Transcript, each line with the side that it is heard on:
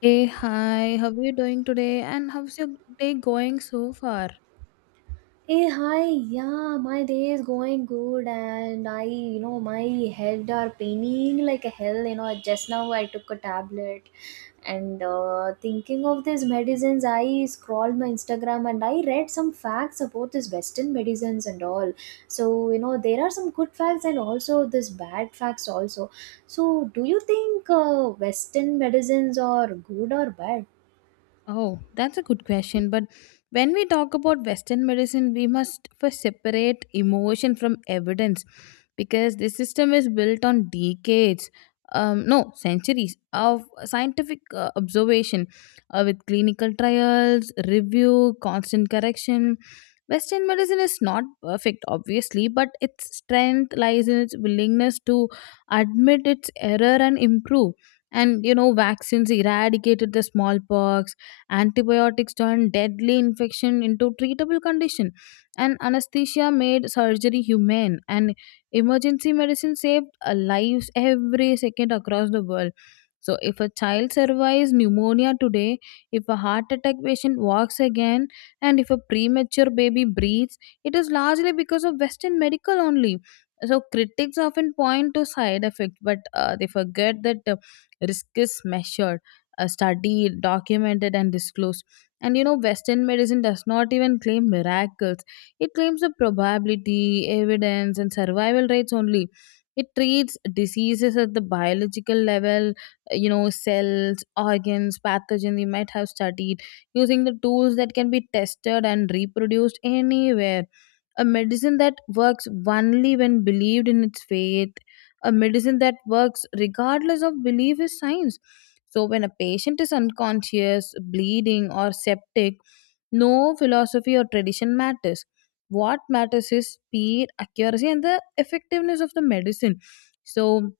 left: Hey, hi, how are you doing today? And how's your day going so far?
right: Hey, hi, yeah, my day is going good, and my head are paining like a hell. You know, just now I took a tablet, and thinking of these medicines, I scrolled my Instagram and I read some facts about this Western medicines and all. So, you know, there are some good facts and also this bad facts also. So, do you think Western medicines are good or bad?
left: Oh, that's a good question. But when we talk about Western medicine, we must first separate emotion from evidence because this system is built on decades, no, centuries of scientific observation with clinical trials, review, constant correction. Western medicine is not perfect, obviously, but its strength lies in its willingness to admit its error and improve. And you know, vaccines eradicated the smallpox. Antibiotics turned deadly infection into treatable condition, and anesthesia made surgery humane. And emergency medicine saved lives every second across the world. So, if a child survives pneumonia today, if a heart attack patient walks again, and if a premature baby breathes, it is largely because of Western medical only. So, critics often point to side effects, but they forget that the risk is measured, a study documented and disclosed. And you know, western medicine does not even claim miracles. It claims the probability, evidence, and survival rates only. It treats diseases at the biological level, you know, cells, organs, pathogen we might have studied, using the tools that can be tested and reproduced anywhere. A medicine that works only when believed in, its faith. A medicine that works regardless of belief is science. So, when a patient is unconscious, bleeding, or septic, no philosophy or tradition matters. What matters is speed, accuracy, and the effectiveness of the medicine. So,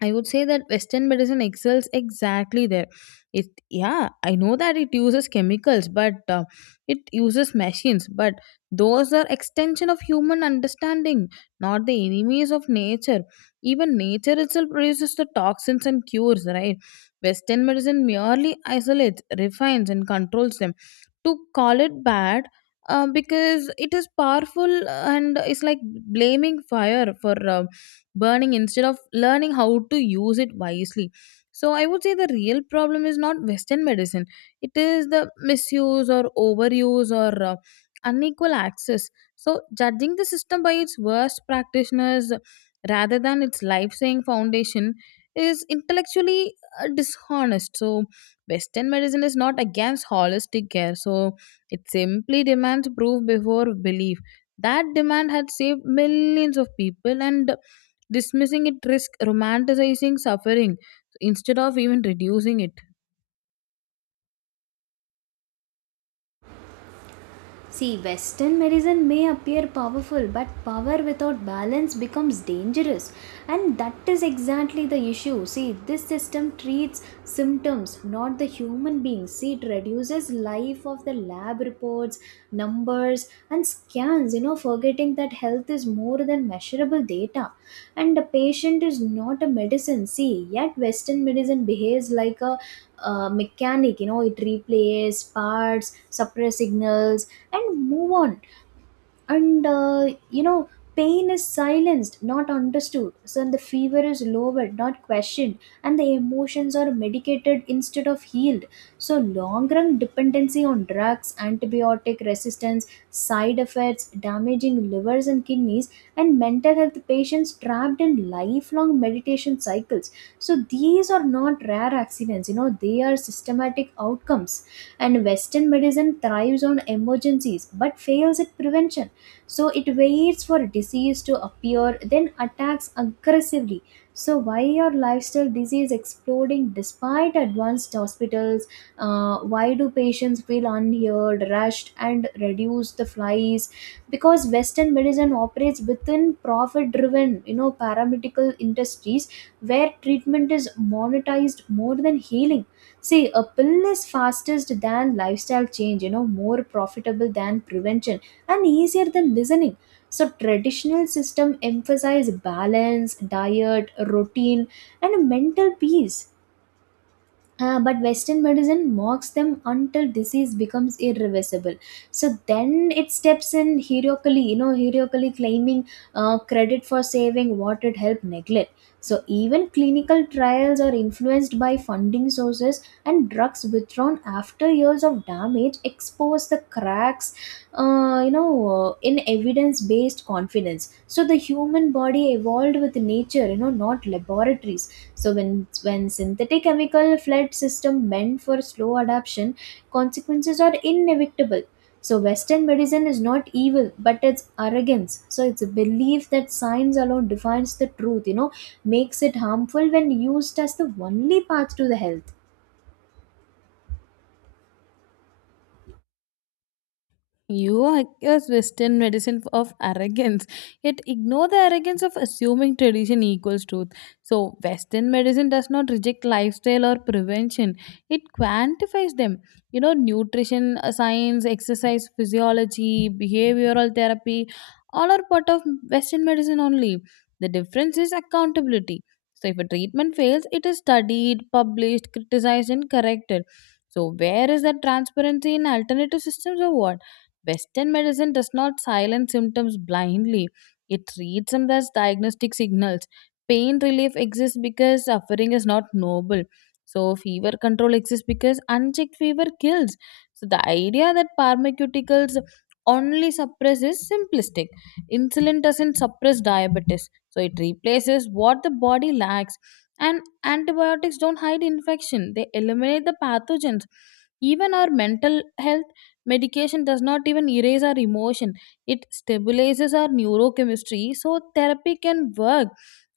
left: I would say that Western medicine excels exactly there. It, yeah, I know that it uses chemicals, but it uses machines. But those are extension of human understanding, not the enemies of nature. Even nature itself produces the toxins and cures, right? Western medicine merely isolates, refines, and controls them. To call it bad because it is powerful and it's like blaming fire for burning instead of learning how to use it wisely. So I would say the real problem is not Western medicine. It is the misuse or overuse or unequal access. So judging the system by its worst practitioners rather than its life-saving foundation is intellectually dishonest. So Western medicine is not against holistic care. So it simply demands proof before belief. That demand had saved millions of people, and dismissing it risks romanticizing suffering instead of even reducing it.
right: See, Western medicine may appear powerful, but power without balance becomes dangerous. And that is exactly the issue. See, this system treats symptoms, not the human beings. See, it reduces life of the lab reports, numbers, and scans, you know, forgetting that health is more than measurable data. And the patient is not a medicine. See, yet Western medicine behaves like a mechanic. You know, it replays parts, suppress signals and move on. And pain is silenced, not understood. So the fever is lowered, not questioned, and the emotions are medicated instead of healed. So long run dependency on drugs, antibiotic resistance, side effects damaging livers and kidneys, and mental health patients trapped in lifelong meditation cycles. So these are not rare accidents, you know, they are systematic outcomes. And Western medicine thrives on emergencies but fails at prevention. So it waits for disease to appear, then attacks aggressively. So why are lifestyle disease exploding despite advanced hospitals? Why do patients feel unheard, rushed, and reduce the flies? Because Western medicine operates within profit driven, you know, paramedical industries where treatment is monetized more than healing. See, a pill is fastest than lifestyle change, you know, more profitable than prevention and easier than listening. So traditional system emphasize balance, diet, routine, and mental peace. But Western medicine mocks them until disease becomes irreversible. So then it steps in heroically, you know, heroically claiming credit for saving what it helped neglect. So even clinical trials are influenced by funding sources, and drugs withdrawn after years of damage expose the cracks, in evidence-based confidence. So the human body evolved with nature, you know, not laboratories. So when synthetic chemical fled system meant for slow adaptation, consequences are inevitable. So Western medicine is not evil, but it's arrogance. So it's a belief that science alone defines the truth, you know, makes it harmful when used as the only path to the health.
left: You accuse Western medicine of arrogance, yet ignore the arrogance of assuming tradition equals truth. So, Western medicine does not reject lifestyle or prevention, it quantifies them. You know, nutrition science, exercise physiology, behavioral therapy, all are part of Western medicine only. The difference is accountability. So, if a treatment fails, it is studied, published, criticized, and corrected. So, where is that transparency in alternative systems or what? Western medicine does not silence symptoms blindly, it treats them as diagnostic signals. Pain relief exists because suffering is not noble. So, fever control exists because unchecked fever kills. So, the idea that pharmaceuticals only suppress is simplistic. Insulin doesn't suppress diabetes, so it replaces what the body lacks. And antibiotics don't hide infection, they eliminate the pathogens. Even our mental health medication does not even erase our emotion, it stabilizes our neurochemistry so therapy can work.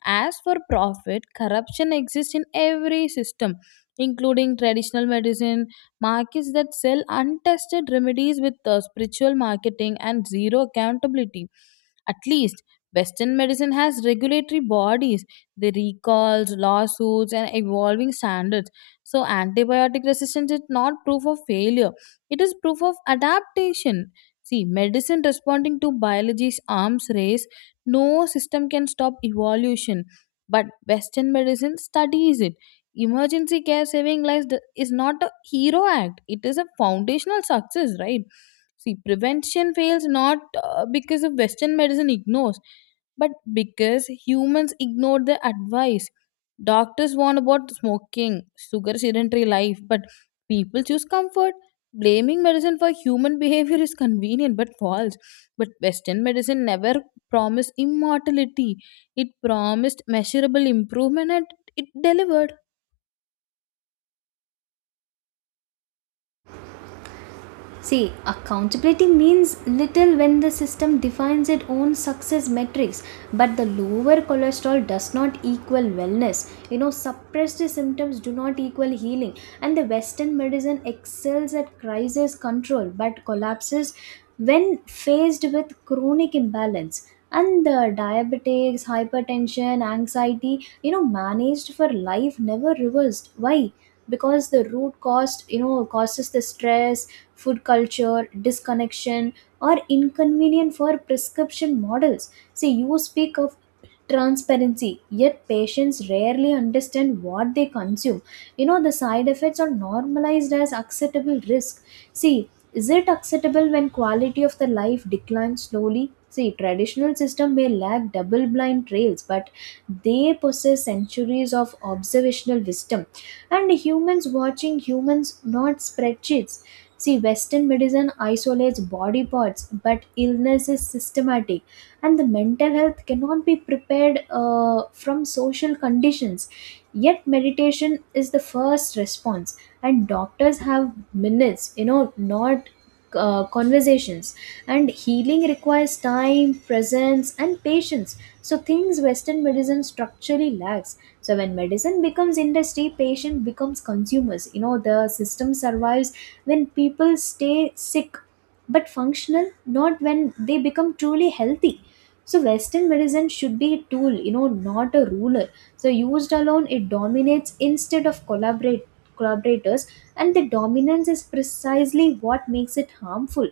left: As for profit, corruption exists in every system, including traditional medicine, markets that sell untested remedies with spiritual marketing and zero accountability. At least, Western medicine has regulatory bodies, the recalls, lawsuits, and evolving standards. So, antibiotic resistance is not proof of failure. It is proof of adaptation. See, medicine responding to biology's arms race, no system can stop evolution. But Western medicine studies it. Emergency care saving lives is not a hero act, it is a foundational success, right? See, prevention fails not because of Western medicine ignores, but because humans ignore the advice. Doctors warn about smoking, sugar, sedentary life, but people choose comfort. Blaming medicine for human behavior is convenient but false. But Western medicine never promised immortality, it promised measurable improvement, and it delivered.
right: See, accountability means little when the system defines its own success metrics, but the lower cholesterol does not equal wellness. You know, suppressed symptoms do not equal healing, and the Western medicine excels at crisis control but collapses when faced with chronic imbalance. And the diabetics, hypertension, anxiety, you know, managed for life, never reversed. Why? Because the root cost, you know, causes the stress, food culture disconnection, or inconvenient for prescription models. See, you speak of transparency yet patients rarely understand what they consume. You know, the side effects are normalized as acceptable risk. See, is it acceptable when quality of the life declines slowly? See, traditional system may lack double blind trails, but they possess centuries of observational wisdom, and humans watching humans, not spreadsheets. See, Western medicine isolates body parts, but illness is systematic, and the mental health cannot be prepared from social conditions. Yet, meditation is the first response, and doctors have minutes, you know, not conversations. And healing requires time, presence, and patience. So, things Western medicine structurally lacks. So when medicine becomes industry, patient becomes consumers. You know, the system survives when people stay sick but functional, not when they become truly healthy. So Western medicine should be a tool, you know, not a ruler. So used alone it dominates instead of collaborate collaborators, and the dominance is precisely what makes it harmful.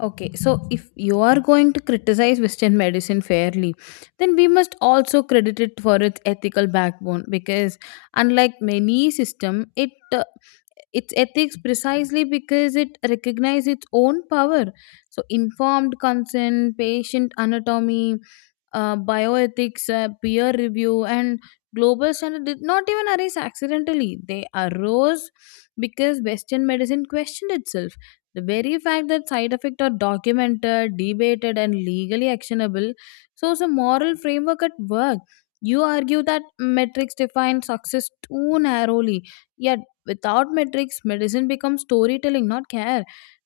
left: Okay, so if you are going to criticize Western medicine fairly, then we must also credit it for its ethical backbone because, unlike many system, it its ethics precisely because it recognizes its own power. So, informed consent, patient anatomy, bioethics, peer review, and global standard did not even arise accidentally. They arose because Western medicine questioned itself. The very fact that side effects are documented, debated, and legally actionable shows a moral framework at work. You argue that metrics define success too narrowly, yet without metrics, medicine becomes storytelling, not care.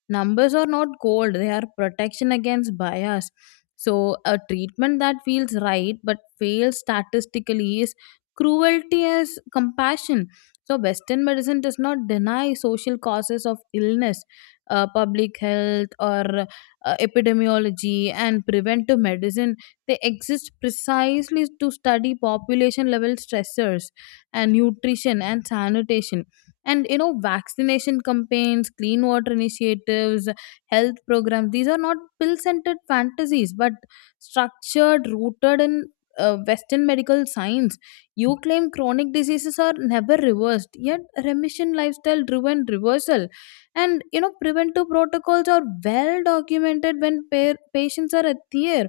left: Numbers are not gold, they are protection against bias. So, a treatment that feels right but fails statistically is cruelty as compassion. So, Western medicine does not deny social causes of illness, public health, or epidemiology, and preventive medicine. They exist precisely to study population level stressors and nutrition and sanitation. And you know, vaccination campaigns, clean water initiatives, health programs. These are not pill centered fantasies, but structured, rooted in Western medical science. You claim chronic diseases are never reversed, yet remission, lifestyle driven reversal. And you know, preventive protocols are well documented when patients are at their.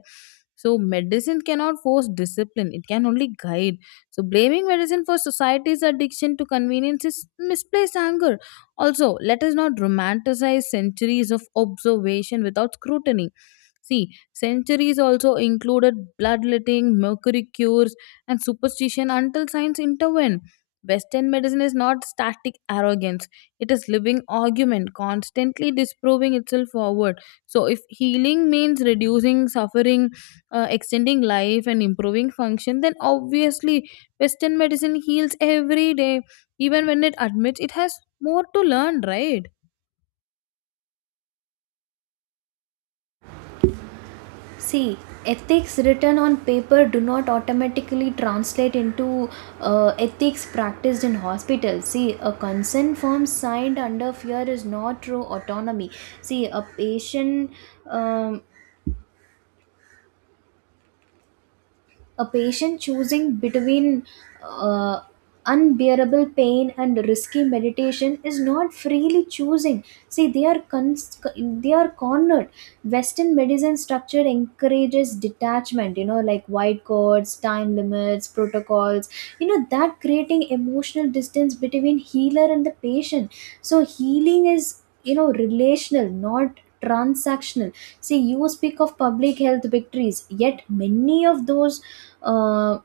left: So, medicine cannot force discipline, it can only guide. So, blaming medicine for society's addiction to convenience is misplaced anger. Also, let us not romanticize centuries of observation without scrutiny. See, centuries also included bloodletting, mercury cures, and superstition until science intervened. Western medicine is not static arrogance, it is living argument, constantly disproving itself forward. So, if healing means reducing suffering, extending life, and improving function, then obviously Western medicine heals every day even when it admits it has more to learn, right?
right: See, ethics written on paper do not automatically translate into ethics practiced in hospitals. See, a consent form signed under fear is not true autonomy. See, a patient um, a patient choosing between uh, unbearable pain and risky meditation is not freely choosing. See, they are cornered. Western medicine structure encourages detachment, you know, like white cords, time limits, protocols, you know, that creating emotional distance between healer and the patient. So healing is, you know, relational, not transactional. See, you speak of public health victories, yet uh,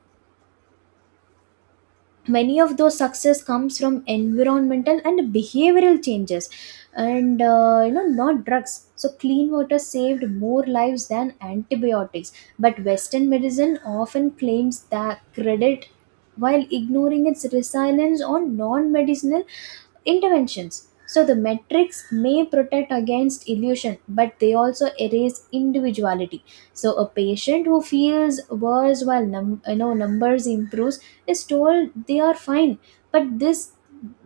right: many of those success comes from environmental and behavioral changes, and not drugs. So clean water saved more lives than antibiotics, but Western medicine often claims that credit while ignoring its resilience on non-medicinal interventions. So the metrics may protect against illusion, but they also erase individuality. So a patient who feels worse while numbers improves is told they are fine, but this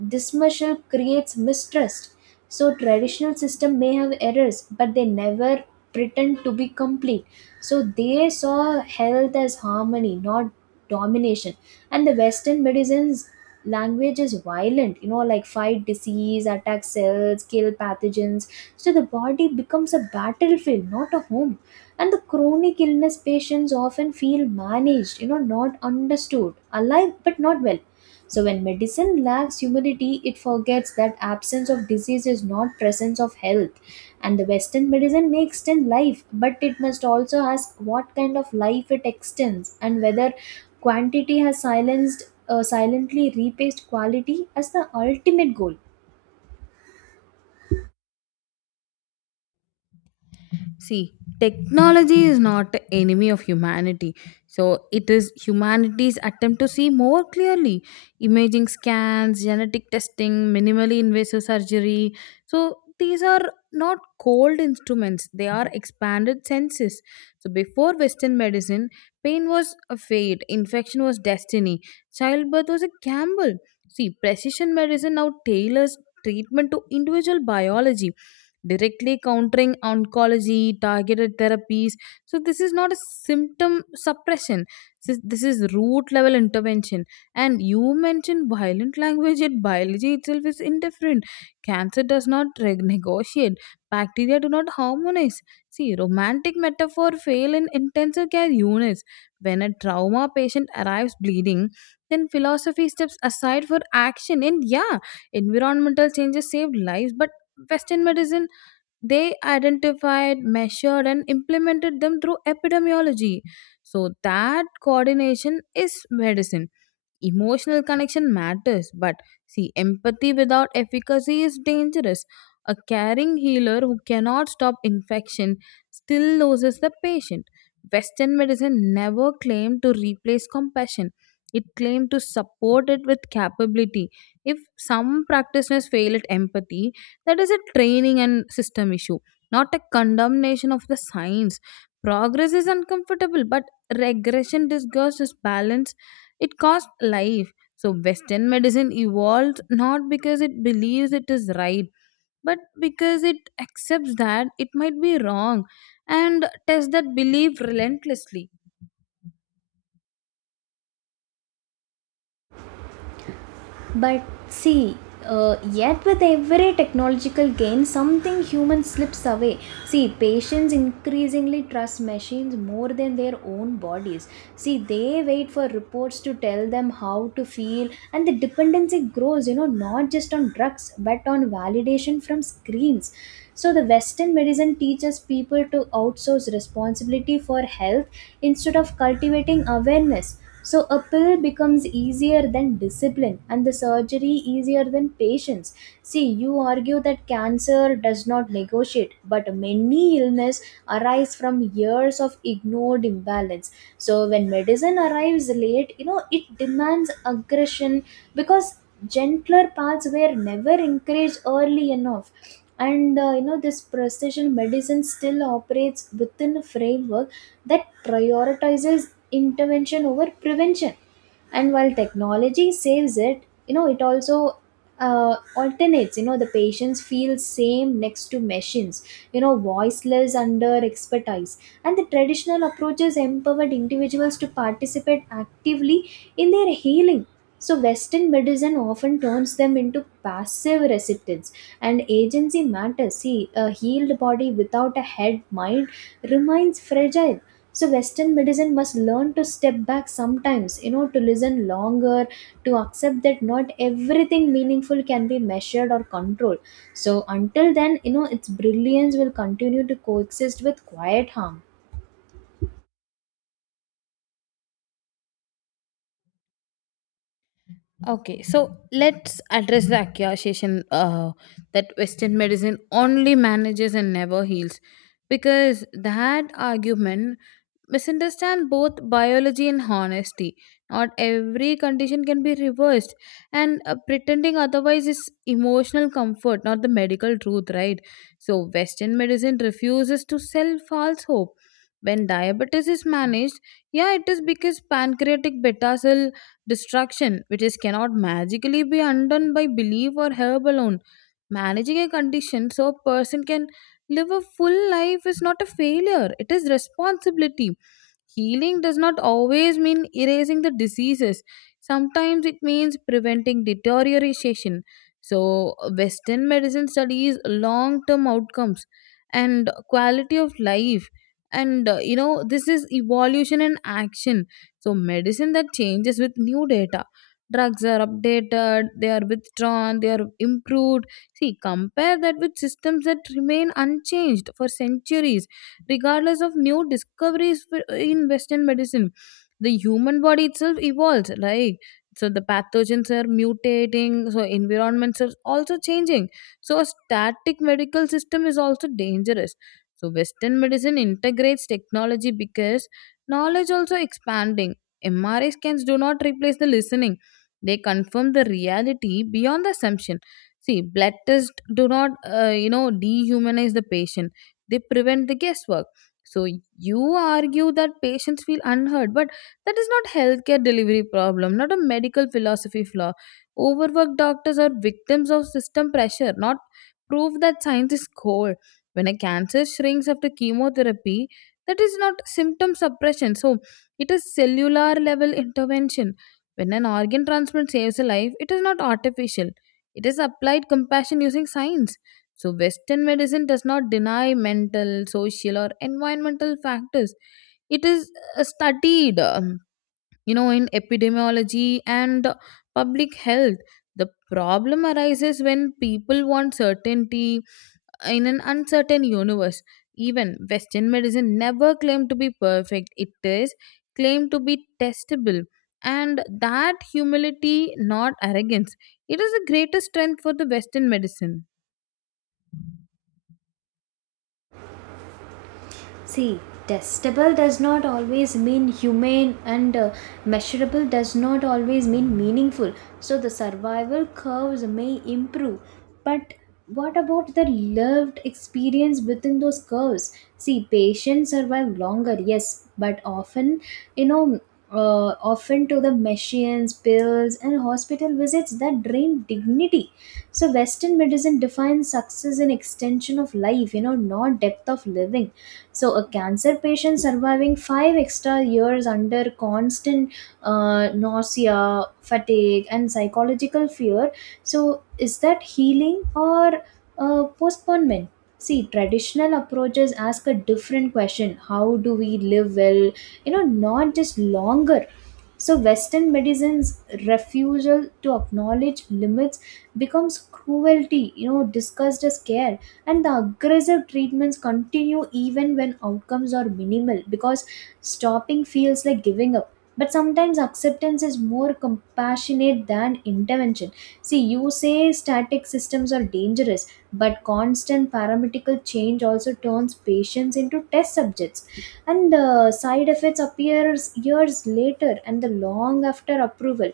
right: dismissal creates mistrust. So traditional system may have errors, but they never pretend to be complete. So they saw health as harmony, not domination. And the Western medicines language is violent, you know, like fight disease, attack cells, kill pathogens. So the body becomes a battlefield, not a home, and the chronic illness patients often feel managed, you know, not understood, alive but not well. So when medicine lacks humility, it forgets that absence of disease is not presence of health. And the Western medicine may extend life, but it must also ask what kind of life it extends and whether quantity has silenced silently replaced quality as the ultimate goal.
left: See, technology is not enemy of humanity. So it is humanity's attempt to see more clearly. Imaging scans, genetic testing, minimally invasive surgery. So these are not cold instruments, they are expanded senses. So before Western medicine, pain was a fate, infection was destiny, childbirth was a gamble. See, precision medicine now tailors treatment to individual biology, directly countering oncology, targeted therapies. So, this is not a symptom suppression. This is root level intervention. And you mentioned violent language, yet biology itself is indifferent. Cancer does not negotiate, bacteria do not harmonize. See, romantic metaphor fail in intensive care units. When a trauma patient arrives bleeding, then philosophy steps aside for action. And yeah, environmental changes saved lives, but Western medicine, they identified, measured, and implemented them through epidemiology. So, that coordination is medicine. Emotional connection matters, but see, empathy without efficacy is dangerous. A caring healer who cannot stop infection still loses the patient. Western medicine never claimed to replace compassion. It claimed to support it with capability. If some practitioners fail at empathy, that is a training and system issue, not a condemnation of the science. Progress is uncomfortable, but regression disguised as balance, it costs life. So, Western medicine evolves not because it believes it is right, but because it accepts that it might be wrong and tests that belief relentlessly.
right: But see, yet with every technological gain, something human slips away. See, patients increasingly trust machines more than their own bodies. See, they wait for reports to tell them how to feel, and the dependency grows, you know, not just on drugs, but on validation from screens. So, the Western medicine teaches people to outsource responsibility for health instead of cultivating awareness. So a pill becomes easier than discipline, and the surgery easier than patience. See, you argue that cancer does not negotiate, but many illness arise from years of ignored imbalance. So when medicine arrives late, you know, it demands aggression because gentler paths were never encouraged early enough. And this precision medicine still operates within a framework that prioritizes intervention over prevention. And while technology saves it, you know, it also alternates. You know, the patients feel same next to machines, you know, voiceless under expertise, and the traditional approaches empowered individuals to participate actively in their healing. So Western medicine often turns them into passive recipients, and agency matters. See, a healed body without a head mind remains fragile. So Western medicine must learn to step back sometimes, you know, to listen longer, to accept that not everything meaningful can be measured or controlled. So until then, you know, its brilliance will continue to coexist with quiet harm.
left: Okay, so let's address the accusation that Western medicine only manages and never heals, because that argument misunderstands both biology and honesty. Not every condition can be reversed, and pretending otherwise is emotional comfort, not the medical truth, right? So, Western medicine refuses to sell false hope. When diabetes is managed, yeah, it is because pancreatic beta cell destruction, which is cannot magically be undone by belief or herb alone. Managing a condition so a person can live a full life is not a failure, it is responsibility. Healing does not always mean erasing the diseases. Sometimes it means preventing deterioration. So, Western medicine studies long term outcomes and quality of life. And you know, this is evolution and action. So, medicine that changes with new data. Drugs are updated, they are withdrawn, they are improved. See, compare that with systems that remain unchanged for centuries regardless of new discoveries. In western medicine, the human body itself evolves. Like, so the pathogens are mutating, so environments are also changing, so a static medical system is also dangerous. So western medicine integrates technology because knowledge also expanding. MRI scans do not replace the listening, they confirm the reality beyond the assumption. See, blood tests do not, you know, dehumanize the patient, they prevent the guesswork. So you argue that patients feel unheard, but that is not healthcare delivery problem, not a medical philosophy flaw. Overworked doctors are victims of system pressure, not proof that science is cold. When a cancer shrinks after chemotherapy, that is not symptom suppression, so it is cellular level intervention. When an organ transplant saves a life, it is not artificial, it is applied compassion using science. So, Western medicine does not deny mental, social, or environmental factors. It is studied, you know, in epidemiology and public health. The problem arises when people want certainty in an uncertain universe. Even Western medicine never claimed to be perfect, it is claimed to be testable. And that humility, not arrogance, it is the greatest strength for the Western medicine.
right: See, testable does not always mean humane, and measurable does not always mean meaningful. So the survival curves may improve, but what about the lived experience within those curves? See, patients survive longer, yes, but often, you know. Often to the machines, pills, and hospital visits that drain dignity. So, Western medicine defines success in extension of life, you know, not depth of living. So, a cancer patient surviving five extra years under constant nausea, fatigue, and psychological fear. So, is that healing or postponement? See, traditional approaches ask a different question. How do we live well? You know, not just longer. So Western medicine's refusal to acknowledge limits becomes cruelty, you know, discussed as care. And the aggressive treatments continue even when outcomes are minimal because stopping feels like giving up. But sometimes acceptance is more compassionate than intervention. See, you say static systems are dangerous, but constant paramedical change also turns patients into test subjects. And side effects appears years later and the long after approval,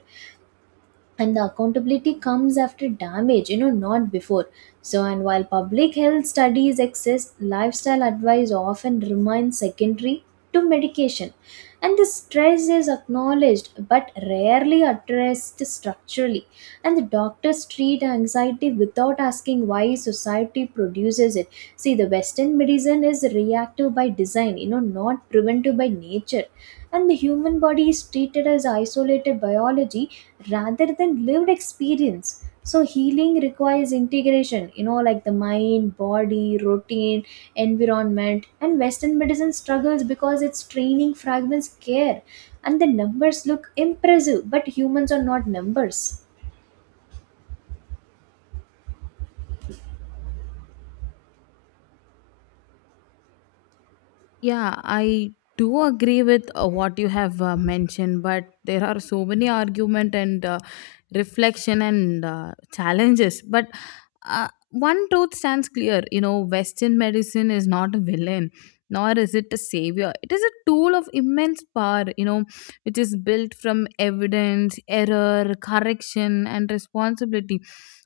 right: and the accountability comes after damage, you know, not before. So and while public health studies exist, lifestyle advice often remains secondary to medication, and the stress is acknowledged but rarely addressed structurally, and the doctors treat anxiety without asking why society produces it. See, the Western medicine is reactive by design, you know, not preventive by nature, and the human body is treated as isolated biology rather than lived experience. So, healing requires integration, you know, like the mind, body, routine, environment, and Western medicine struggles because its training fragments care. And the numbers look impressive, but humans are not numbers.
left: Yeah, I do agree with what you have mentioned, but there are so many argument and reflection and challenges. But one truth stands clear: you know, Western medicine is not a villain, nor is it a savior. It is a tool of immense power. You know, which is built from evidence, error, correction, and responsibility.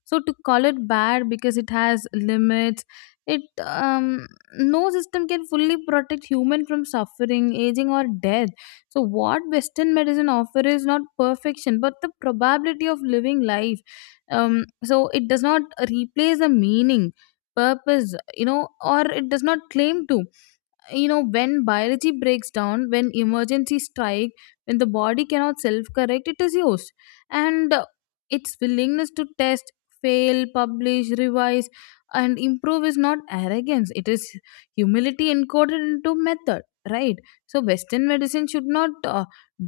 left: So to call it bad because it has limits, it. No system can fully protect human from suffering, aging, or death. So what western medicine offer is not perfection but the probability of living life. So it does not replace the meaning, purpose, you know, or it does not claim to. You know, when biology breaks down, when emergency strike, when the body cannot self correct, it is used. And its willingness to test, fail, publish, revise, and improve is not arrogance, it is humility encoded into method, right? So western medicine should not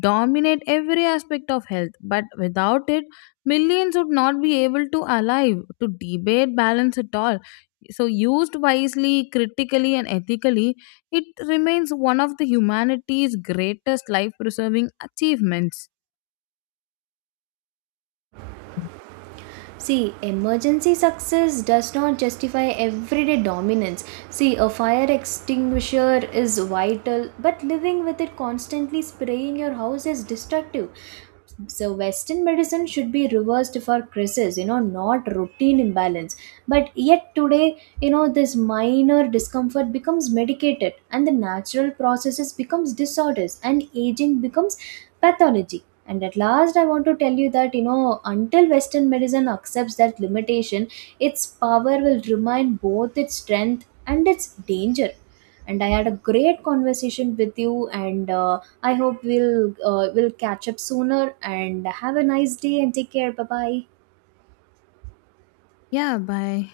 left: dominate every aspect of health, but without it millions would not be able to alive to debate balance at all. So used wisely, critically, and ethically, it remains one of the humanity's greatest life preserving achievements.
right: See, emergency success does not justify everyday dominance. See, a fire extinguisher is vital, but living with it constantly spraying your house is destructive. So Western medicine should be reversed for crisis, you know, not routine imbalance. But yet today, you know, this minor discomfort becomes medicated, and the natural processes becomes disorders, and aging becomes pathology. And at last I want to tell you that, you know, until Western medicine accepts that limitation, its power will remain both its strength and its danger. And I had a great conversation with you, and I hope we'll catch up sooner and have a nice day and take care. Bye bye.
left: Yeah, bye.